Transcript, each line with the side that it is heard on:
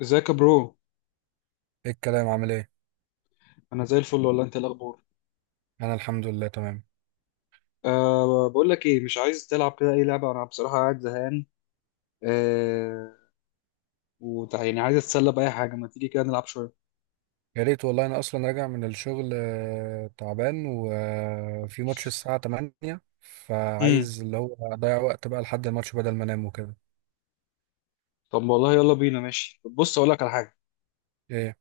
left: ازيك يا برو؟
right: ايه الكلام؟ عامل ايه؟
left: انا زي الفل والله، انت إيه الاخبار؟
right: انا الحمد لله تمام.
left: بقول لك ايه، مش عايز تلعب كده اي لعبه؟ انا بصراحه قاعد زهقان. أه يعني عايز اتسلى باي حاجه، ما تيجي كده نلعب شويه.
right: يا ريت والله، انا اصلا راجع من الشغل، تعبان وفي ماتش الساعة 8،
left: امم.
right: فعايز اللي هو اضيع وقت بقى لحد الماتش بدل ما انام وكده.
left: طب والله يلا بينا، ماشي. طب بص، اقول لك على حاجه.
right: ايه؟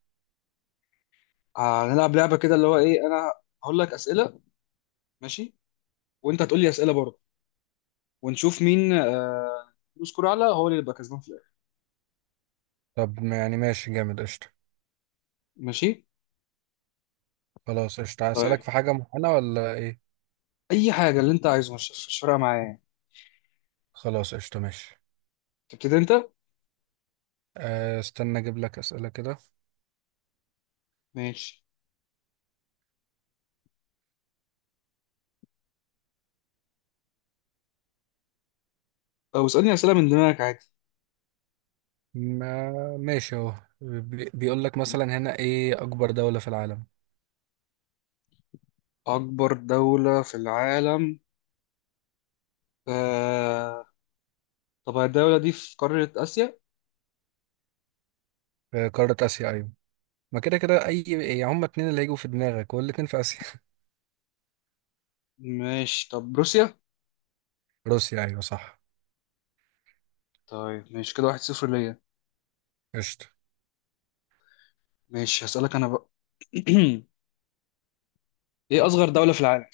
left: هنلعب لعبه كده، اللي هو ايه انا هقول لك اسئله، ماشي، وانت هتقول لي اسئله برضه، ونشوف مين يسكر اعلى، هو اللي يبقى كسبان في الاخر.
right: طب ما- يعني ماشي جامد، قشطة.
left: ماشي.
right: خلاص قشطة، اسالك
left: طيب
right: في حاجة معينة ولا ايه؟
left: اي حاجه اللي انت عايزه، مش فارقه معايا يعني.
right: خلاص قشطة ماشي.
left: تبتدي انت.
right: استنى اجيب لك اسئلة كده.
left: ماشي. طب اسالني اسئله من دماغك عادي.
right: ما ماشي اهو. بيقول لك مثلا هنا ايه اكبر دولة في العالم؟
left: أكبر دولة في العالم؟ آه... طب الدولة دي في قارة آسيا؟
right: في قارة اسيا، ايوه. ما كده كده اي، يعني هما اتنين اللي هيجوا في دماغك والاتنين في اسيا.
left: ماشي، طب روسيا؟
right: روسيا، ايوه صح.
left: طيب ماشي، كده 1-0 ليا.
right: قشطة.
left: ماشي، هسألك أنا بقى. إيه أصغر دولة في العالم؟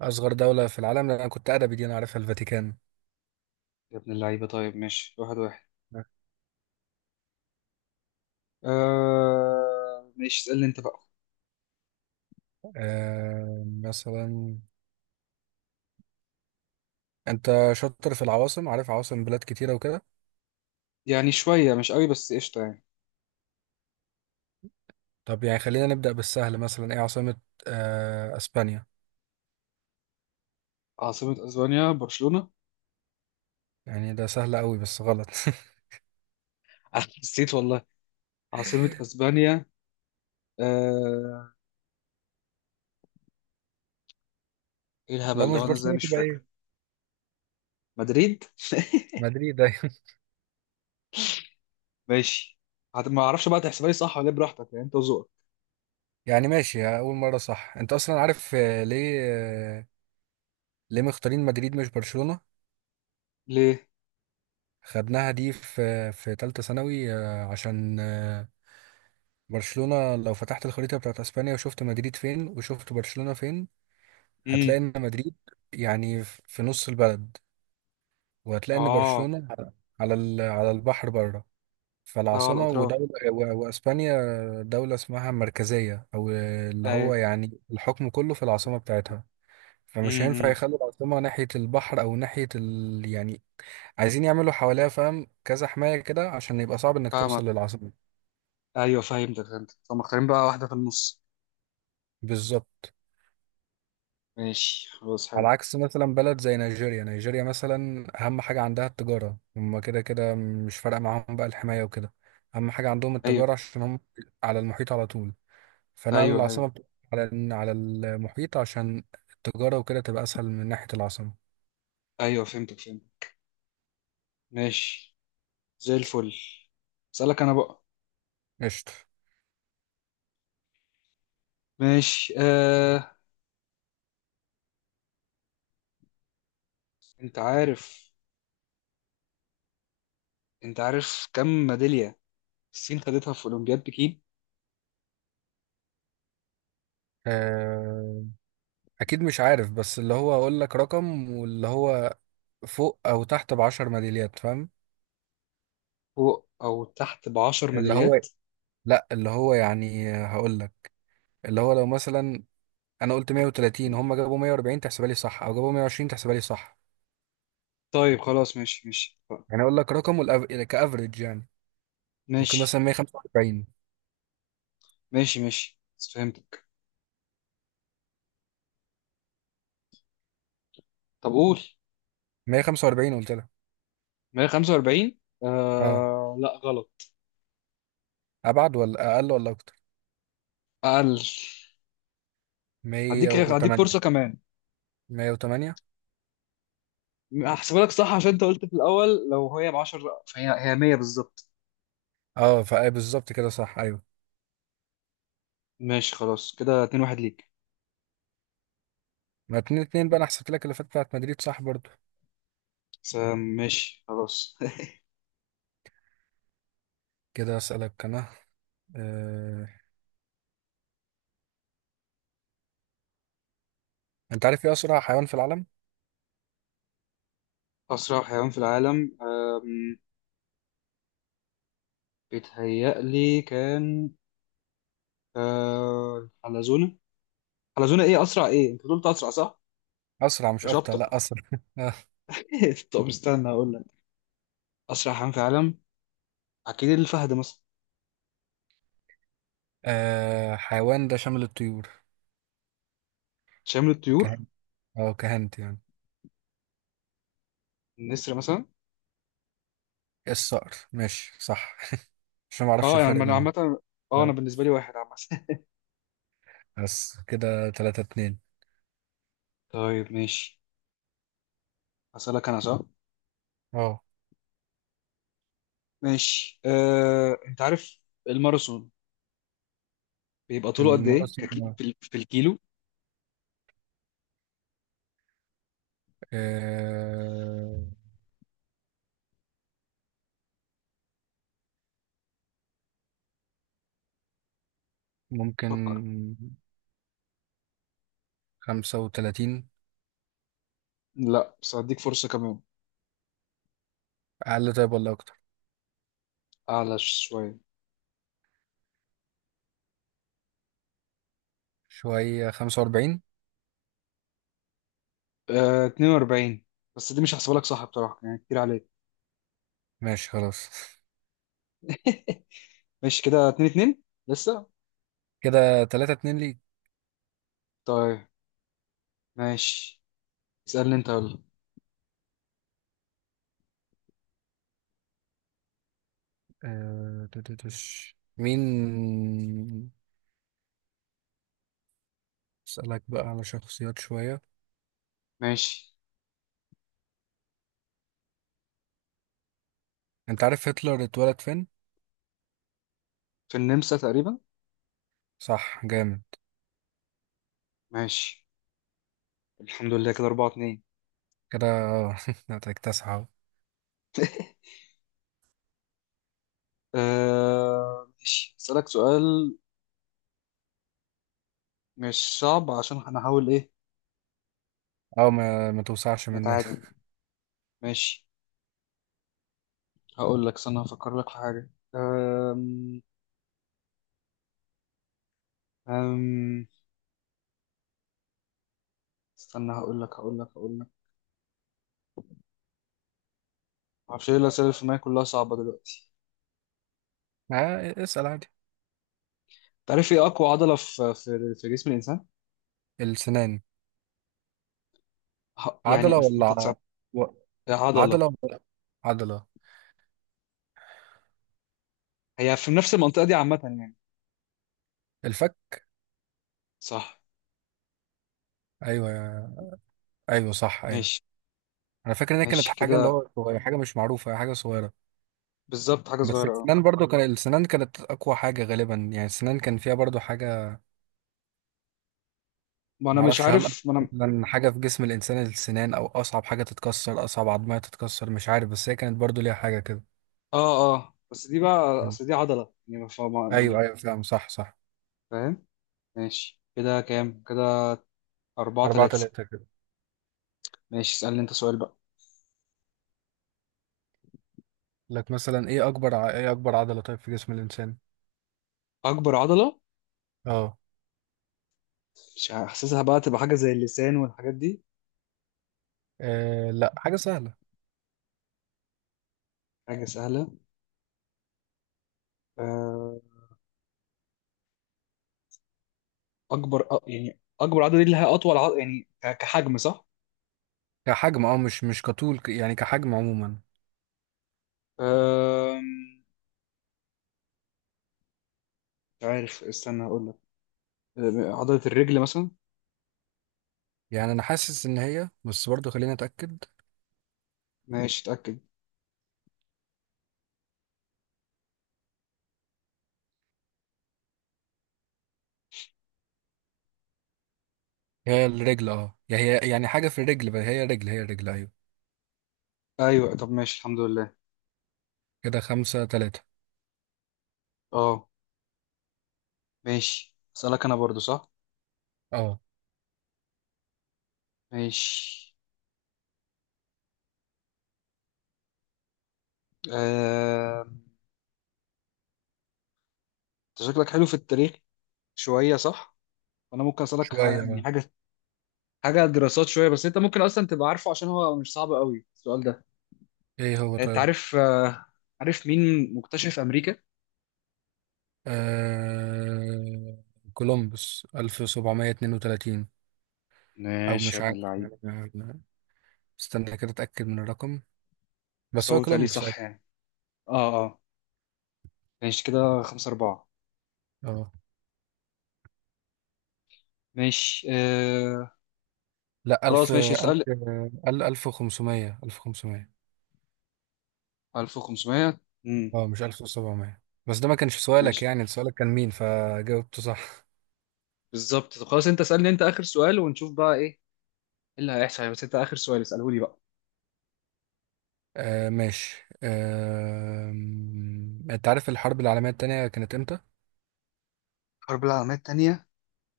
right: اصغر دولة في العالم، لأن انا كنت ادبي دي انا عارفها، الفاتيكان.
left: يا ابن اللعيبة، طيب ماشي 1-1. ماشي، اسألني أنت بقى.
right: مثلا انت شاطر في العواصم، عارف عواصم بلاد كتيرة وكده.
left: يعني شوية مش قوي بس قشطة يعني.
right: طب يعني خلينا نبدأ بالسهل، مثلا ايه عاصمة اسبانيا؟
left: عاصمة أسبانيا برشلونة؟
right: يعني ده سهل قوي، بس غلط.
left: أنا نسيت والله. عاصمة أسبانيا آه... إيه
right: لو
left: الهبل ده،
right: مش
left: وأنا إزاي
right: برشلونة
left: مش
right: تبقى
left: فاكر؟
right: ايه؟
left: مدريد؟
right: مدريد أيوة.
left: ماشي. ما اعرفش بقى، تحسبها لي صح ولا إيه، براحتك يعني انت وذوقك.
right: يعني ماشي، اول مرة صح، انت اصلا عارف ليه ليه مختارين مدريد مش برشلونة.
left: ليه؟
right: خدناها دي في تالتة ثانوي، عشان برشلونة، لو فتحت الخريطة بتاعت اسبانيا وشفت مدريد فين وشفت برشلونة فين،
left: امم.
right: هتلاقي ان مدريد يعني في نص البلد، وهتلاقي ان
left: اه،
right: برشلونة على على البحر بره.
left: اه،
right: فالعاصمة
left: الاطراف.
right: ودولة واسبانيا دولة اسمها مركزية، او اللي
left: ايوه.
right: هو يعني الحكم كله في العاصمة بتاعتها. فمش هينفع
left: امم.
right: يخلوا العاصمة ناحية البحر او ناحية يعني عايزين يعملوا حواليها، فاهم، كذا حماية كده عشان يبقى صعب انك
left: فاهمك.
right: توصل للعاصمة.
left: ايوه فهمتك، فهمتك، طب مختارين بقى واحده في النص.
right: بالظبط.
left: ماشي خلاص
right: على
left: حلو.
right: عكس مثلا بلد زي نيجيريا مثلا، اهم حاجة عندها التجارة، هم كده كده مش فارقة معاهم بقى الحماية وكده. اهم حاجة عندهم
left: ايوه،
right: التجارة عشان هم على المحيط على طول. فنقلوا
left: ايوه، ايوه،
right: العاصمة على المحيط عشان التجارة وكده تبقى اسهل من ناحية العاصمة.
left: ايوه، فهمتك، فهمتك. ماشي زي الفل. اسالك انا بقى.
right: قشطة.
left: ماشي. انت عارف انت عارف كم ميداليه الصين خدتها في اولمبياد بكين؟
right: آه، اكيد مش عارف، بس اللي هو اقول لك رقم، واللي هو فوق او تحت بعشر ميداليات فاهم.
left: فوق او تحت ب 10
right: اللي هو
left: ميداليات؟
right: لا، اللي هو يعني هقول لك، اللي هو لو مثلا انا قلت 130، هم جابوا 140 تحسبها لي صح، او جابوا 120 تحسبها لي صح.
left: طيب خلاص، ماشي ماشي
right: يعني اقول لك رقم كافريج يعني. ممكن
left: ماشي
right: مثلا 145.
left: ماشي ماشي بس فهمتك. طب قول.
right: 145 قلت لها،
left: 145؟
right: اه.
left: آه لا، غلط.
right: ابعد ولا اقل ولا اكتر؟
left: اقل. هديك
right: 108.
left: فرصه كمان.
right: 108.
left: هحسبها لك صح عشان انت قلت في الاول لو هي ب 10، فهي 100 بالظبط.
right: اه فاي بالظبط كده صح ايوه.
left: ماشي خلاص كده 2-1 ليك.
right: ما 2-2 بقى، انا حسبت لك اللي فات بتاعت مدريد صح برضو.
left: بس ماشي خلاص.
right: كده اسالك انا. آه... انت عارف ايه اسرع حيوان في العالم؟
left: اسرع حيوان في العالم؟ بيتهيألي كان حلزونه. حلزونه. ايه اسرع، ايه، انت قلت اسرع صح؟
right: اسرع مش
left: مش
right: ابطأ،
left: ابطأ.
right: لا اسرع. آه...
left: طب استنى اقول لك، اسرع حيوان في العالم اكيد الفهد مثلا.
right: حيوان ده شامل الطيور؟
left: شامل الطيور؟
right: كهنت. اه كهنت يعني.
left: النسر مثلا.
right: الصقر ماشي صح. عشان ما اعرفش
left: اه
right: الفرق
left: يعني انا
right: بينهم.
left: عامة، اه انا بالنسبة لي واحد عامة.
right: بس كده 3-2.
left: طيب ماشي، هسألك انا صح؟
right: اه
left: ماشي انت عارف الماراثون بيبقى طوله قد ايه،
right: المواسم.
left: في الكيلو؟
right: آه
left: فكر.
right: ممكن 35.
left: لا، بس هديك فرصة كمان.
right: اقل طيب ولا اكتر؟
left: اعلى شوية.
right: شوية، 45.
left: 42. بس دي مش هحسبها لك صح بصراحة، يعني كتير عليك.
right: ماشي خلاص.
left: ماشي كده 2-2 لسه.
right: كده 3-2 ليك.
left: طيب ماشي، اسألني انت يلا.
right: آه تتتش. مين اسألك بقى على شخصيات شوية.
left: ماشي.
right: انت عارف هتلر اتولد فين؟
left: في النمسا تقريبا.
right: صح جامد.
left: ماشي الحمد لله كده 4-2.
right: كده اه. هتكتسح اهو.
left: ماشي، أسألك سؤال مش صعب عشان هنحاول إيه،
right: اه ما توسعش مننا.
left: نتعادل. ماشي، هقول لك استنى هفكر لك في حاجة. أم... أم... استنى هقول لك. معرفش إيه الأسئلة اللي في دماغي، كلها صعبة دلوقتي.
right: اسأل عادي.
left: تعرف إيه أقوى عضلة في جسم الإنسان؟
right: السنان. عضلة
left: يعني
right: ولا
left: أنت تصعب.
right: و-
left: عضلة.
right: عضلة ولا عضلة؟
left: هي في نفس المنطقة دي عامة يعني.
right: الفك.
left: صح.
right: أيوة. أيوة صح أيوة.
left: ماشي.
right: أنا فاكر إن هي كانت
left: ماشي
right: حاجة، اللي
left: كده
right: هو حاجة مش معروفة، حاجة صغيرة.
left: بالظبط، حاجة
right: بس
left: صغيرة أه.
right: السنان برضو، كان السنان كانت أقوى حاجة غالبا، يعني السنان كان فيها برضو حاجة.
left: ما أنا مش
right: معرفش هل
left: عارف ما أنا
right: أصلا حاجة في جسم الإنسان السنان أو أصعب حاجة تتكسر، أصعب عظمية تتكسر، مش عارف بس هي كانت برضو ليها حاجة كده.
left: آه آه، بس دي بقى
right: مم.
left: أصل دي عضلة يعني يعني.
right: أيوة أيوة فاهم صح صح.
left: فاهم. ماشي، كده كام كده؟ أربعة
right: أربعة
left: تلاتة
right: تلاتة كده.
left: ماشي، اسألني أنت سؤال بقى.
right: لك مثلا إيه أكبر إيه أكبر عضلة طيب في جسم الإنسان؟
left: أكبر عضلة؟
right: أه.
left: مش حاسسها، بقى تبقى حاجة زي اللسان والحاجات دي؟
right: لا حاجة سهلة.
left: حاجة سهلة. آه، أكبر يعني أكبر عضلة دي اللي هي أطول عضلة يعني كحجم صح؟
right: كحجم اه، مش كطول يعني كحجم عموما.
left: آم، مش عارف، استنى هقول لك. عضلة الرجل مثلا.
right: يعني انا حاسس ان هي، بس برضه خليني اتاكد.
left: ماشي اتأكد.
right: هي الرجل، اه يعني هي يعني حاجه في الرجل بقى، هي رجل هي رجل ايوه.
left: أيوه طب ماشي الحمد لله.
right: كده 5-3.
left: أه، ماشي أسألك أنا برضو صح؟
right: اه.
left: ماشي. آم، أنت شكلك حلو في التاريخ شوية صح؟ أنا ممكن أسألك
right: شويه
left: يعني
right: اه.
left: حاجة، حاجه دراسات شويه، بس انت ممكن اصلا تبقى عارفه عشان هو مش صعب قوي السؤال ده.
right: ايه هو
left: يعني انت
right: طيب؟
left: عارف، عارف مين مكتشف امريكا؟
right: آه... كولومبوس 1732. او
left: ماشي، يا
right: مش
left: ابن
right: عارف
left: اللعيب.
right: يعني. أنا- استنى كده اتاكد من الرقم.
left: بس
right: بس
left: هو
right: هو
left: بيتهيألي
right: كولومبوس أيوة.
left: صح يعني. اه. اه. ماشي كده 5-4.
right: اه
left: ماشي
right: لا ألف
left: خلاص، ماشي
right: ألف
left: اسأل.
right: ألف 1500
left: 1500. امم.
right: اه مش 1700، بس ده ما كانش سؤالك،
left: ماشي
right: يعني سؤالك كان مين، فجاوبته صح.
left: بالظبط. طب خلاص، انت اسألني انت آخر سؤال ونشوف بقى إيه اللي هيحصل. بس انت آخر سؤال اسأله لي بقى.
right: ماشي انت عارف الحرب العالمية التانية كانت امتى؟
left: الحرب العالمية التانية.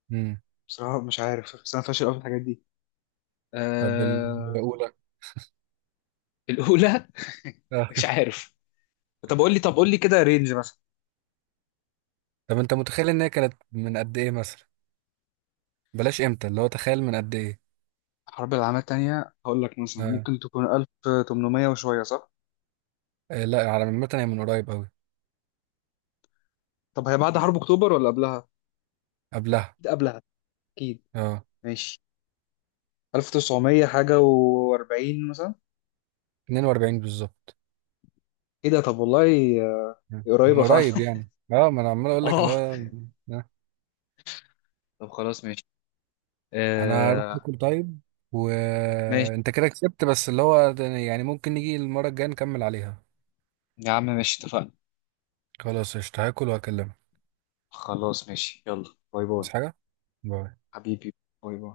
right: مم.
left: بصراحة مش عارف، بس أنا فاشل أوي في الحاجات دي.
right: طب
left: آه.
right: الأولى.
left: الأولى.
right: آه.
left: مش عارف. طب قول لي كده رينج مثلا.
right: طب انت متخيل ان هي كانت من قد ايه مثلا؟ بلاش امتى، اللي هو تخيل من قد ايه؟
left: الحرب العالمية التانية هقول لك مثلا
right: آه.
left: ممكن تكون 1800 وشوية صح؟
right: آه لا، على عامة هي من قريب قوي.
left: طب هي بعد حرب أكتوبر ولا قبلها؟
right: قبلها.
left: ده قبلها، أكيد.
right: اه.
left: ماشي. 1900 حاجة و40 مثلا.
right: 42 بالظبط.
left: إيه ده، طب والله. آه،
right: مم. من
left: قريبة فعلا.
right: قريب يعني اه، ما انا عمال اقول لك اللي
left: آه.
right: هو آه.
left: طب خلاص ماشي.
right: انا هروح
left: آه،
right: اكل طيب،
left: ماشي
right: وانت كده كسبت، بس اللي هو يعني ممكن نيجي المرة الجاية نكمل عليها.
left: يا عم، ماشي اتفقنا.
right: خلاص قشطة، هاكل وهكلمك.
left: خلاص ماشي، يلا باي باي.
right: بس حاجة. باي.
left: حبيبي. باي باي.